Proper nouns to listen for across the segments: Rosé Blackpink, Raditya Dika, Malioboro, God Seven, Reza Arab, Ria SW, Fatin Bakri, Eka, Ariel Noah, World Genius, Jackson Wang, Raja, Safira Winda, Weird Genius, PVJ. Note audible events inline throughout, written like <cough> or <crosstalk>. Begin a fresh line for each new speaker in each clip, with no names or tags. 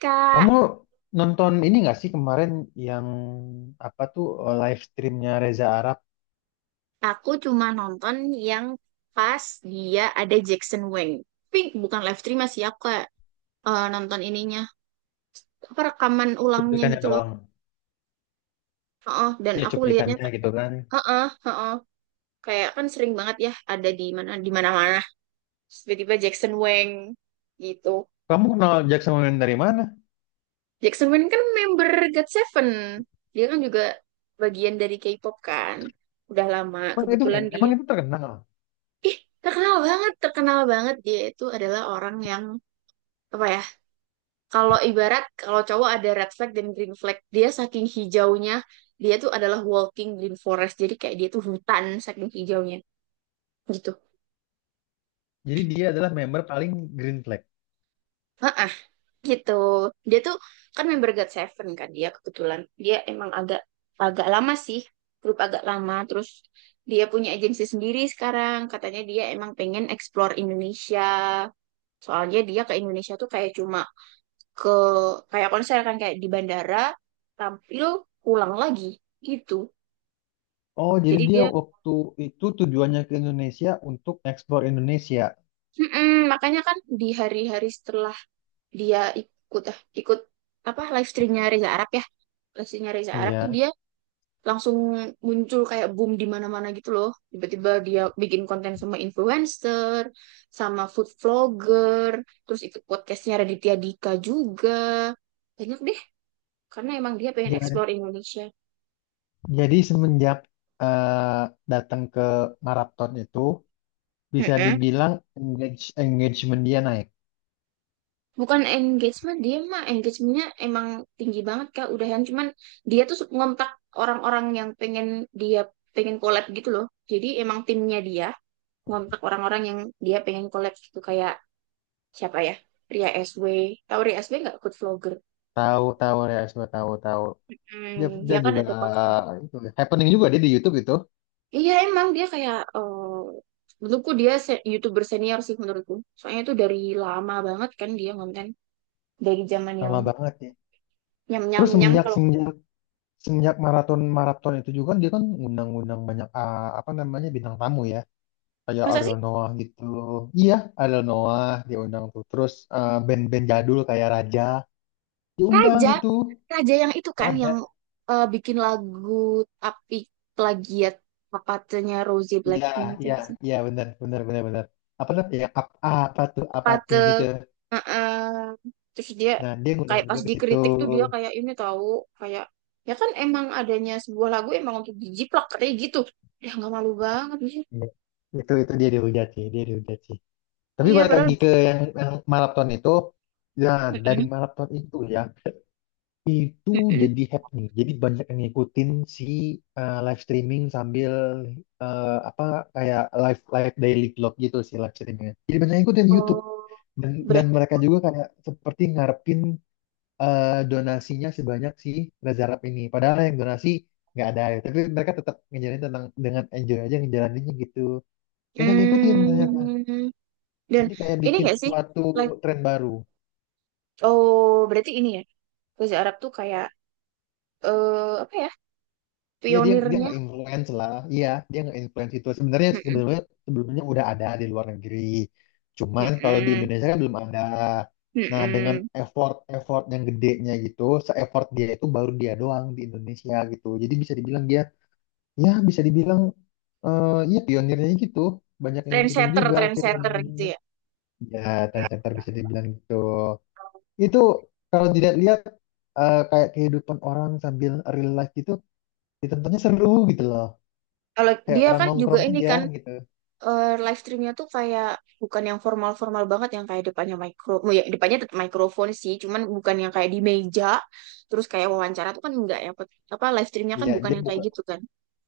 Kak,
Kamu nonton ini nggak sih kemarin yang apa tuh live streamnya Reza Arab?
aku cuma nonton yang pas dia ada Jackson Wang. Tapi bukan live stream sih, aku kayak nonton ininya. Apa rekaman ulangnya
Cuplikannya
gitu loh.
doang.
Heeh, dan
Ya
aku lihatnya
cuplikannya
kayak,
gitu kan.
heeh, heeh. Kayak kan sering banget ya ada di mana-mana. Terus tiba-tiba Jackson Wang gitu.
Kamu kenal Jackson Wang dari mana?
Jackson Wang kan member God Seven. Dia kan juga bagian dari K-pop kan. Udah lama
Emang itu
kebetulan dia.
emang itu terkenal.
Ih, terkenal banget, terkenal banget, dia itu adalah orang yang apa ya, kalau ibarat kalau cowok ada red flag dan green flag, dia saking hijaunya, dia tuh adalah walking green forest, jadi kayak dia tuh hutan saking hijaunya gitu.
Jadi dia adalah member paling Green Flag.
Heeh, gitu, dia tuh kan member God Seven kan, dia kebetulan dia emang agak agak lama sih, grup agak lama. Terus dia punya agensi sendiri sekarang, katanya dia emang pengen explore Indonesia, soalnya dia ke Indonesia tuh kayak cuma ke kayak konser kan, kayak di bandara tampil pulang lagi gitu.
Oh, jadi
Jadi
dia
dia
waktu itu tujuannya ke Indonesia untuk ekspor Indonesia.
mm-mm, makanya kan di hari-hari setelah dia ikut ikut apa live streamnya Reza Arab ya, live streamnya Reza Arab tuh
Iya.
dia langsung muncul kayak boom di mana-mana gitu loh, tiba-tiba dia bikin konten sama influencer, sama food vlogger, terus ikut podcastnya Raditya Dika juga, banyak deh, karena emang dia pengen
Ja-
explore Indonesia.
Jadi semenjak eh, datang ke Marathon itu bisa
Mm-mm.
dibilang engagement dia naik.
Bukan engagement, dia mah engagementnya emang tinggi banget Kak, udahan. Cuman dia tuh ngontak orang-orang yang pengen dia pengen collab gitu loh. Jadi emang timnya dia ngontak orang-orang yang dia pengen collab, gitu kayak siapa ya? Ria SW. Tahu Ria SW nggak? Good vlogger.
Tahu tahu ya, tahu tahu. Dia
Hmm,
dia
dia kan
juga,
ada konten gitu.
itu happening juga dia di YouTube itu.
Iya emang dia kayak menurutku dia YouTuber senior sih menurutku. Soalnya tuh dari lama banget kan dia konten dari zaman yang
Lama banget ya.
nyam nyam
Terus
nyam
semenjak
kalau
semenjak semenjak maraton maraton itu juga kan dia kan ngundang-ngundang banyak, apa namanya, bintang tamu ya. Kayak
masa sih.
Ariel Noah gitu. Iya, Ariel Noah dia undang tuh. Terus band-band jadul kayak Raja diundang
Raja,
itu.
Raja yang itu kan yang
Raja.
bikin lagu tapi plagiat papatenya Rosé
Iya,
Blackpink itu
iya,
nggak sih?
iya, benar, benar, benar, benar. Apa tuh? Ya, apa tuh? Apa tuh
Papate,
yang gitu.
eh, terus dia
Nah, dia ngundang
kayak pas
juga ke situ.
dikritik tuh dia kayak ini tahu kayak ya kan emang adanya sebuah lagu emang untuk dijiplak katanya gitu. Ya nggak malu banget sih.
Iya. Itu dia dihujat sih, dia dihujat sih. Tapi
Iya
balik lagi
padahal.
ke yang maraton itu, ya, dari
Mm-mm,
maraton itu ya, itu
mm-mm.
jadi happening. Jadi banyak yang ngikutin si, live streaming sambil, apa, kayak live live daily vlog gitu sih, live streamingnya. Jadi banyak yang ngikutin di YouTube,
Oh,
dan
ber-
dan mereka juga kayak seperti ngarepin donasinya sebanyak si Reza Arab ini. Padahal yang donasi nggak ada ya. Tapi mereka tetap ngejalanin tentang dengan enjoy aja ngejalaninnya gitu. Banyak yang ngikutin ternyata.
mm. Dan
Jadi kayak
ini
bikin
nggak sih?
suatu
Like,
tren baru.
oh berarti ini ya bahasa Arab tuh kayak eh apa ya?
Ya dia dia
Pionirnya
nggak influence lah. Iya, dia nggak influence itu. Sebenarnya
mm-mm,
sebelumnya sebelumnya udah ada di luar negeri. Cuman kalau di
mm-mm,
Indonesia kan belum ada. Nah, dengan
mm-mm,
effort effort yang gedenya gitu, se-effort dia itu baru dia doang di Indonesia gitu. Jadi bisa dibilang dia, ya bisa dibilang, ya pionirnya gitu. Banyak yang ngikutin
trendsetter
juga akhirnya
trendsetter gitu
ujung-ujungnya.
ya.
Ya, center bisa dibilang gitu. Itu kalau dilihat-lihat kayak kehidupan orang sambil real life gitu, ditontonnya seru gitu loh,
Kalau
kayak
dia
orang
kan juga
nongkrong
ini
aja
kan
gitu.
live streamnya tuh kayak bukan yang formal-formal banget yang kayak depannya mikro, oh ya depannya tetap mikrofon sih, cuman bukan yang kayak di meja terus kayak wawancara tuh kan enggak ya. Apa live streamnya kan
Iya
bukan
dia
yang kayak
buka,
gitu kan,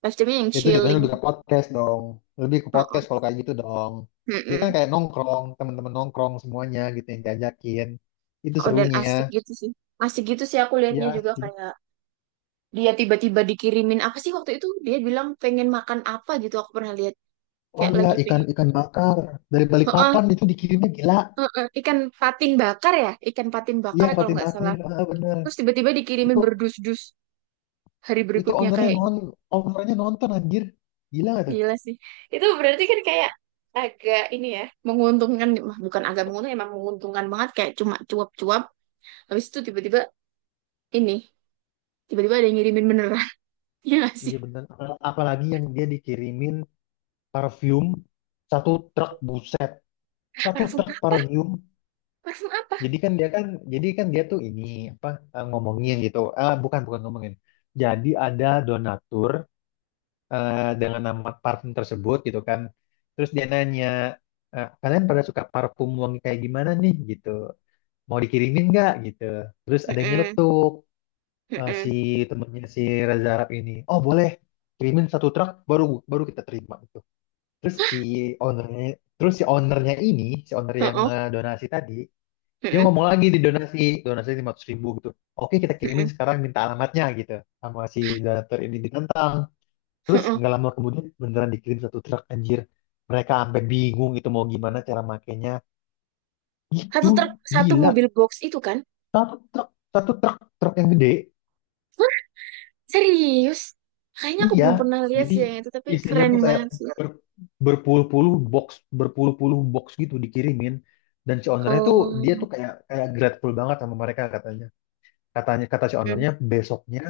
live streamnya yang
itu jatuhnya
chilling.
lebih ke podcast dong, lebih ke podcast kalau
Heeh,
kayak gitu dong. Dia kan
heeh,
kayak nongkrong teman-teman nongkrong semuanya gitu yang diajakin, itu
oh dan
serunya.
asik gitu sih, asik gitu sih aku liatnya
Ya
juga
sih.
kayak dia tiba-tiba dikirimin apa sih waktu itu dia bilang pengen makan apa gitu aku pernah lihat
Oh
kayak
ya,
lagi
ikan
pengen.
ikan bakar dari
Heeh,
Balikpapan itu dikirimnya, gila.
heeh. Ikan patin bakar ya, ikan patin bakar
Iya,
ya kalau
Fatin
nggak
Bakri,
salah.
bener.
Terus tiba-tiba dikirimin
itu
berdus-dus hari
itu
berikutnya,
ownernya
kayak
non ownernya nonton anjir, gila gak tuh.
gila sih. Itu berarti kan kayak agak ini ya, menguntungkan. Mah, bukan agak menguntungkan, emang menguntungkan banget, kayak cuma cuap-cuap habis itu tiba-tiba ini, tiba-tiba ada yang ngirimin beneran <laughs> ya nggak sih.
Iya bener. Apalagi yang dia dikirimin parfum satu truk, buset, satu
Parfum
truk
apa,
parfum.
parfum apa.
Jadi kan dia kan, jadi kan dia tuh ini apa, ngomongin gitu. Eh, bukan bukan ngomongin. Jadi ada donatur dengan nama parfum tersebut gitu kan. Terus dia nanya, kalian pada suka parfum wangi kayak gimana nih gitu. Mau dikirimin nggak gitu. Terus ada yang
Heeh,
nyeletuk, si
heeh,
temennya si Reza Arab ini. Oh boleh, kirimin satu truk baru baru kita terima gitu. Terus si ownernya, terus si ownernya ini, si owner yang,
heeh,
donasi tadi, dia
heeh,
ngomong lagi di donasi 500.000 gitu. Oke, kita
heeh,
kirimin sekarang, minta alamatnya gitu. Sama si donatur ini ditentang. Terus
heeh.
nggak lama kemudian beneran dikirim satu truk anjir. Mereka sampai bingung itu mau gimana cara makainya. Gitu,
Satu truk, satu
gila.
mobil box itu kan.
Satu truk, satu truk, truk yang gede.
Serius? Kayaknya aku
Iya,
belum pernah lihat
jadi
sih yang itu, tapi
isinya
keren
tuh kayak
banget sih.
ber- berpuluh-puluh box, berpuluh-puluh box gitu dikirimin. Dan si ownernya tuh dia
Oh,
tuh kayak kayak grateful banget sama mereka katanya. Katanya, kata si
mm.
ownernya besoknya,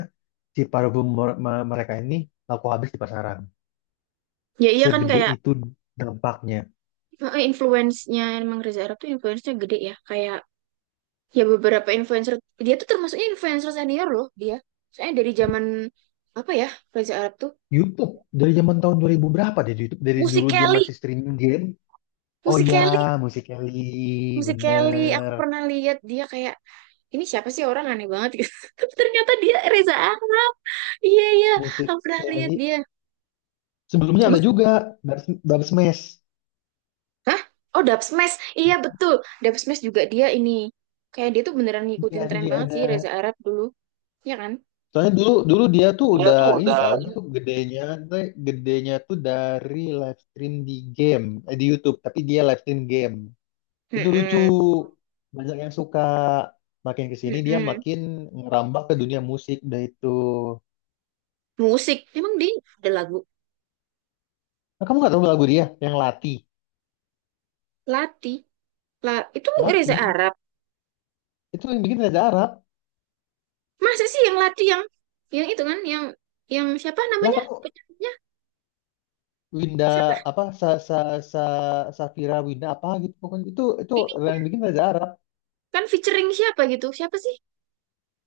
si parfum mereka ini laku habis di pasaran,
Ya iya kan
segede
kayak
itu dampaknya.
influence-nya emang Reza Arab tuh influence-nya gede ya. Kayak ya beberapa influencer, dia tuh termasuknya influencer senior loh dia. Soalnya dari zaman apa ya Reza Arab tuh?
YouTube dari zaman tahun 2000 berapa deh, YouTube dari
Musik
dulu dia
Kelly,
masih streaming game. Oh
musik
ya,
Kelly,
musik Kelly,
musik Kelly. Aku
bener,
pernah lihat dia kayak ini siapa sih orang aneh banget gitu. <laughs> Tapi ternyata dia Reza Arab. Iya iya,
musik
aku pernah lihat
Kelly.
dia.
Sebelumnya ada juga dari dari Smash.
Hah? Oh, Dub Smash. Iya, betul. Dub Smash juga dia ini. Kayak dia tuh beneran
Iya
ngikutin
ada
tren
juga,
banget
ada,
sih Reza Arab dulu. Iya kan?
soalnya dulu dulu dia tuh
Dia
udah
tuh
ini
udah
tau. Dia tuh gedenya gedenya tuh dari live stream di game, di YouTube, tapi dia live stream game. Itu lucu.
mm-mm.
Banyak yang suka. Makin ke sini dia
Mm-mm.
makin ngerambah ke dunia musik dah itu.
Musik. Emang dia ada lagu
Nah, kamu nggak tahu lagu dia yang Lati.
Lati. La itu Reza
Lati
Arab.
itu yang bikin Reza Arab.
Masa sih yang Lati, yang itu kan yang siapa
Lah
namanya?
kamu,
Penyanyinya
Winda
siapa?
apa, sa sa sa Safira Winda apa gitu pokoknya, itu
Ini
yang bikin Reza Arab,
kan featuring siapa gitu? Siapa sih?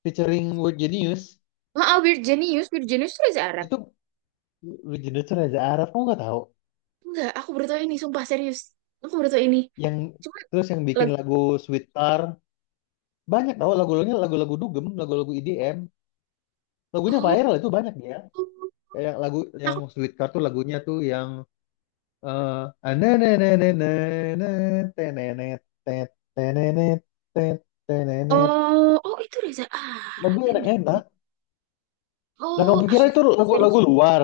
featuring World Genius
Maaf, Weird Genius. Weird Genius itu Reza Arab.
itu. World Genius itu Reza Arab, kamu nggak tahu?
Enggak, aku baru tahu ini, sumpah serius. Aku baru tahu ini.
yang
Cuma
Terus yang bikin
lagu
lagu Sweet Tar, banyak tahu lagu-lagunya, lagu-lagu dugem, lagu-lagu EDM, lagunya viral itu banyak dia. Kayak lagu
oh,
yang Sweet Card tuh, lagunya tuh yang eh anenenenenenen, tenenet, tet, tenenet, tet, tenenet.
oh, oh itu Reza Arab
Lebih
yang
enak
bikin.
enak dan kamu
Oh,
pikir
asli.
itu
Serius
lagu-lagu
sih.
luar.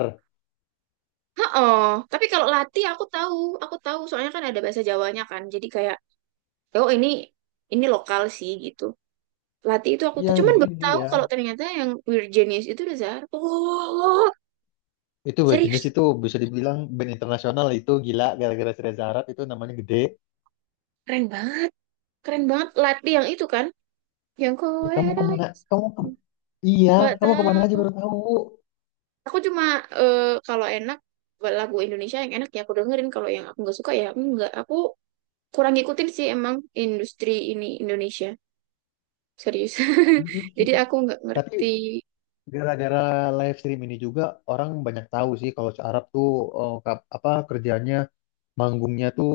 Oh, tapi kalau Lati aku tahu soalnya kan ada bahasa Jawanya kan. Jadi kayak oh ini lokal sih gitu. Lati itu aku
Iya,
tuh
yang
cuman baru
bikin
tahu
dia
kalau ternyata yang Weird Genius itu Reza Arab. Oh, oh,
itu band jenis
serius.
itu bisa dibilang band internasional itu, gila gara-gara si Reza Arab itu namanya gede.
Keren banget. Keren banget Lati yang itu kan. Yang
Ya
kowe
kamu kemana,
rasakan.
iya,
Nggak
kamu kemana aja
tahu.
baru tahu.
Aku cuma eh, kalau enak lagu Indonesia yang enak ya aku dengerin, kalau yang aku nggak suka ya enggak, aku kurang ngikutin sih emang industri ini Indonesia, serius <laughs>
Gitu.
jadi aku nggak
Tapi
ngerti.
gara-gara live stream ini juga, orang banyak tahu sih kalau si Arab tuh, apa kerjanya, manggungnya tuh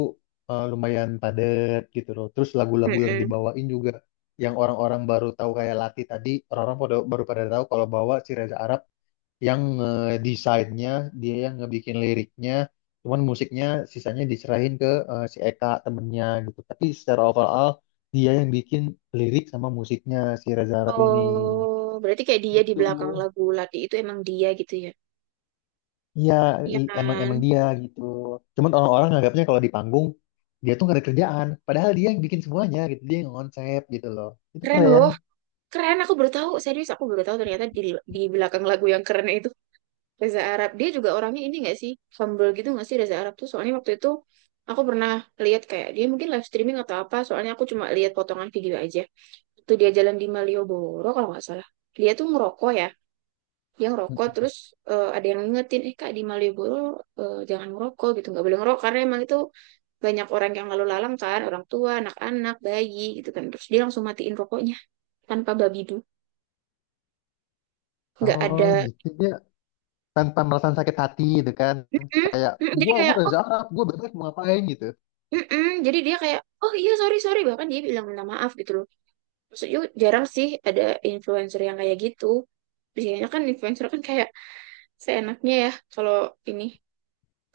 lumayan padat gitu loh. Terus lagu-lagu yang
Mm-mm.
dibawain juga, yang orang-orang baru tahu kayak Lati tadi, orang-orang baru pada tahu kalau bawa si Reza Arab yang, desainnya dia yang ngebikin liriknya, cuman musiknya sisanya diserahin ke, si Eka temennya gitu. Tapi secara overall dia yang bikin lirik sama musiknya si Reza Arab ini.
Oh berarti kayak dia di
Gitu.
belakang lagu Lati itu emang dia gitu ya.
Iya,
Iya
emang
kan,
emang dia gitu. Cuman orang-orang nganggapnya kalau di panggung dia tuh gak ada kerjaan, padahal dia yang bikin semuanya gitu, dia yang konsep gitu loh. Itu
keren
keren.
loh, keren. Aku baru tahu, serius, aku baru tahu ternyata di belakang lagu yang keren itu Reza Arab. Dia juga orangnya ini nggak sih, humble gitu nggak sih Reza Arab tuh? Soalnya waktu itu aku pernah lihat kayak dia mungkin live streaming atau apa, soalnya aku cuma lihat potongan video aja waktu dia jalan di Malioboro kalau nggak salah. Dia tuh ngerokok ya, dia ngerokok. Terus ada yang ngingetin eh kak di Malioboro jangan ngerokok gitu, nggak boleh ngerokok karena emang itu banyak orang yang lalu lalang kan, orang tua anak-anak bayi gitu kan. Terus dia langsung matiin rokoknya tanpa babidu, nggak
Oh
ada
gitu, dia tanpa merasa sakit hati gitu kan.
"Mm-mm,
Kayak,
mm-mm." Jadi
gua
kayak oh
Reza Arab, gua bebas mau ngapain gitu.
mm-mm." Jadi dia kayak oh iya sorry sorry, bahkan dia bilang minta maaf gitu loh. Maksudnya jarang sih ada influencer yang kayak gitu. Biasanya kan influencer kan kayak seenaknya ya kalau ini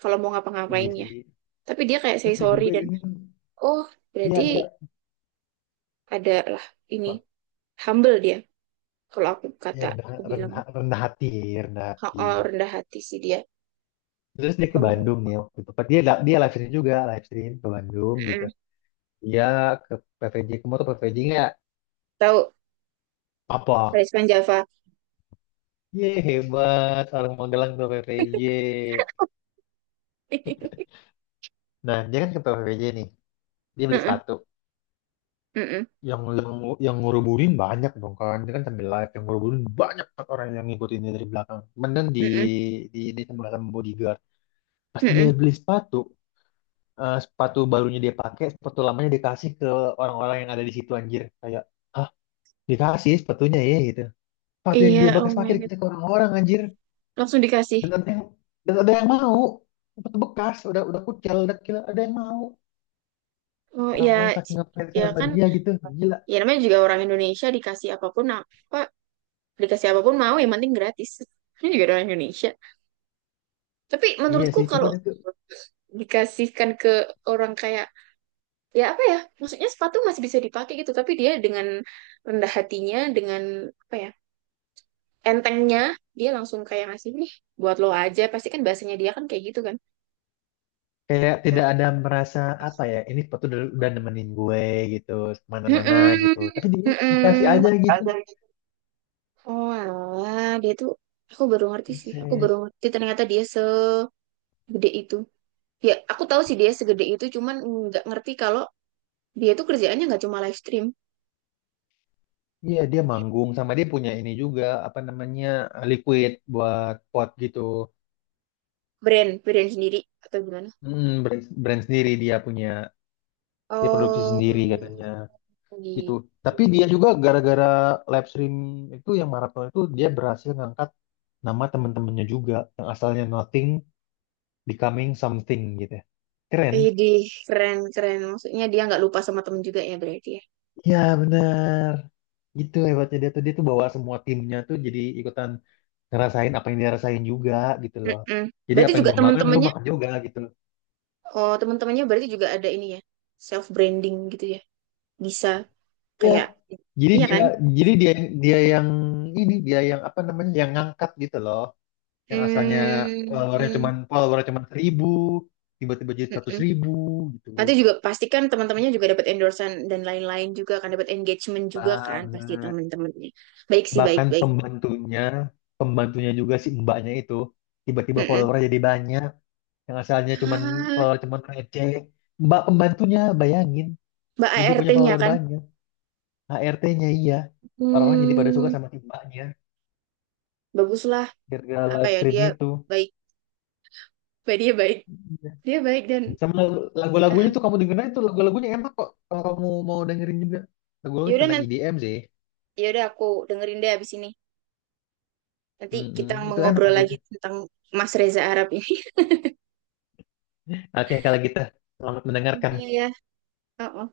kalau mau
Iya
ngapa-ngapain ya.
sih.
Tapi dia kayak say
Terus dia
sorry
juga
dan
ini,
oh berarti
dia dia
adalah ini
apa?
humble dia, kalau aku
Dia
kata
rendah,
aku bilang
rendah, rendah hati, rendah
oh,
hati.
oh, rendah hati sih dia.
Terus dia ke
Humble.
Bandung nih waktu itu. Dia dia live stream juga, live stream ke Bandung gitu. Dia ke PVJ ke motor PVJ nggak
Tahu
apa?
Rizwan Java <laughs>
Ye, hebat. Orang Magelang tuh PPJ. Nah, dia kan ke PPJ nih. Dia beli
mm-mm,
sepatu.
mm-mm,
Yang yang yang ngeruburin banyak dong kan. Dia kan sambil live yang ngeruburin banyak banget, orang yang ngikutin dia dari belakang. Kemudian kan di
mm-mm,
di ini sama bodyguard. Pas dia
mm-mm.
beli sepatu, sepatu barunya dia pakai, sepatu lamanya dikasih ke orang-orang yang ada di situ anjir. Kayak, ah, dikasih sepatunya ya? Gitu. Sepatu yang
Iya
dia
oh
bekas
my
pakai
god,
dikasih ke orang-orang anjir.
langsung dikasih.
Dan ada yang dan ada yang mau. Sepatu bekas, udah kucel, udah kira ada yang mau.
Oh
Orang-orang
ya,
saking ngefansnya
ya
sama
kan,
dia gitu, gila.
ya namanya juga orang Indonesia dikasih apapun apa, dikasih apapun mau yang penting gratis <laughs> ini juga orang Indonesia. Tapi
Iya
menurutku
sih,
kalau
cuman itu
dikasihkan ke orang kayak ya apa ya, maksudnya sepatu masih bisa dipakai gitu, tapi dia dengan rendah hatinya, dengan apa ya entengnya, dia langsung kayak ngasih nih buat lo aja, pasti kan bahasanya dia kan kayak gitu kan.
kayak tidak ada merasa apa ya, ini sepatu udah nemenin gue gitu kemana-mana
Mm-mm,
gitu, tapi dia dikasih
mm-mm.
aja gitu.
Oh alah dia tuh, aku baru ngerti sih, aku baru
Buset.
ngerti ternyata dia segede itu. Ya aku tahu sih dia segede itu, cuman nggak ngerti kalau dia tuh kerjaannya nggak cuma live stream.
Iya dia manggung, sama dia punya ini juga apa namanya, liquid buat pot gitu.
Brand brand sendiri atau gimana?
Mm, brand sendiri dia punya, dia produksi sendiri katanya
Oh
gitu.
gitu.
Tapi dia juga gara-gara live stream itu, yang maraton itu, dia berhasil ngangkat nama teman-temannya juga, yang asalnya nothing becoming something gitu ya. Keren.
Idih, keren keren. Maksudnya dia nggak lupa sama temen juga ya berarti ya.
Ya benar. Gitu hebatnya dia tuh. Dia tuh bawa semua timnya tuh jadi ikutan ngerasain apa yang dia rasain juga gitu loh.
Mm-mm.
Jadi
Berarti
apa yang
juga
gue makan lu
temen-temennya,
makan juga gitu loh.
oh temen-temennya berarti juga ada ini ya, self branding gitu ya. Bisa
Ya,
kayak,
jadi
iya
dia
kan?
jadi dia dia yang ini, dia yang apa namanya, yang ngangkat gitu loh. Yang asalnya
Hmm,
followernya
mm-mm.
cuman followernya cuman 1.000, tiba-tiba jadi 100.000 gitu
Nanti juga pastikan teman-temannya juga dapat endorsement dan lain-lain juga kan, dapat engagement juga kan pasti
banget.
teman-temannya. Baik sih,
Bahkan
baik baik.
pembantunya pembantunya juga, si mbaknya itu, tiba-tiba
Mm-mm.
followernya jadi banyak. Yang asalnya cuman
Ah,
follower cuman receh, mbak pembantunya bayangin
Mbak
jadi punya
ART-nya
follower
kan,
banyak. HRT-nya iya. Orang-orang jadi pada suka
hmm,
sama si mbaknya
baguslah
gara-gara
apa
live
ya
stream
dia
itu.
baik, dia baik,
Iya.
dia baik dan
Sama lagu-lagunya
eh,
tuh kamu dengerin, itu lagu-lagunya enak kok kalau kamu mau dengerin juga. Lagu-lagu
yaudah
tentang
nanti,
IDM sih.
yaudah aku dengerin deh abis ini. Nanti kita
Mm-mm, itu enak
ngobrol lagi
lagunya.
tentang Mas Reza Arab ini. <laughs>
Oke kalau gitu, selamat
Iya
mendengarkan.
ya. Oh, oh.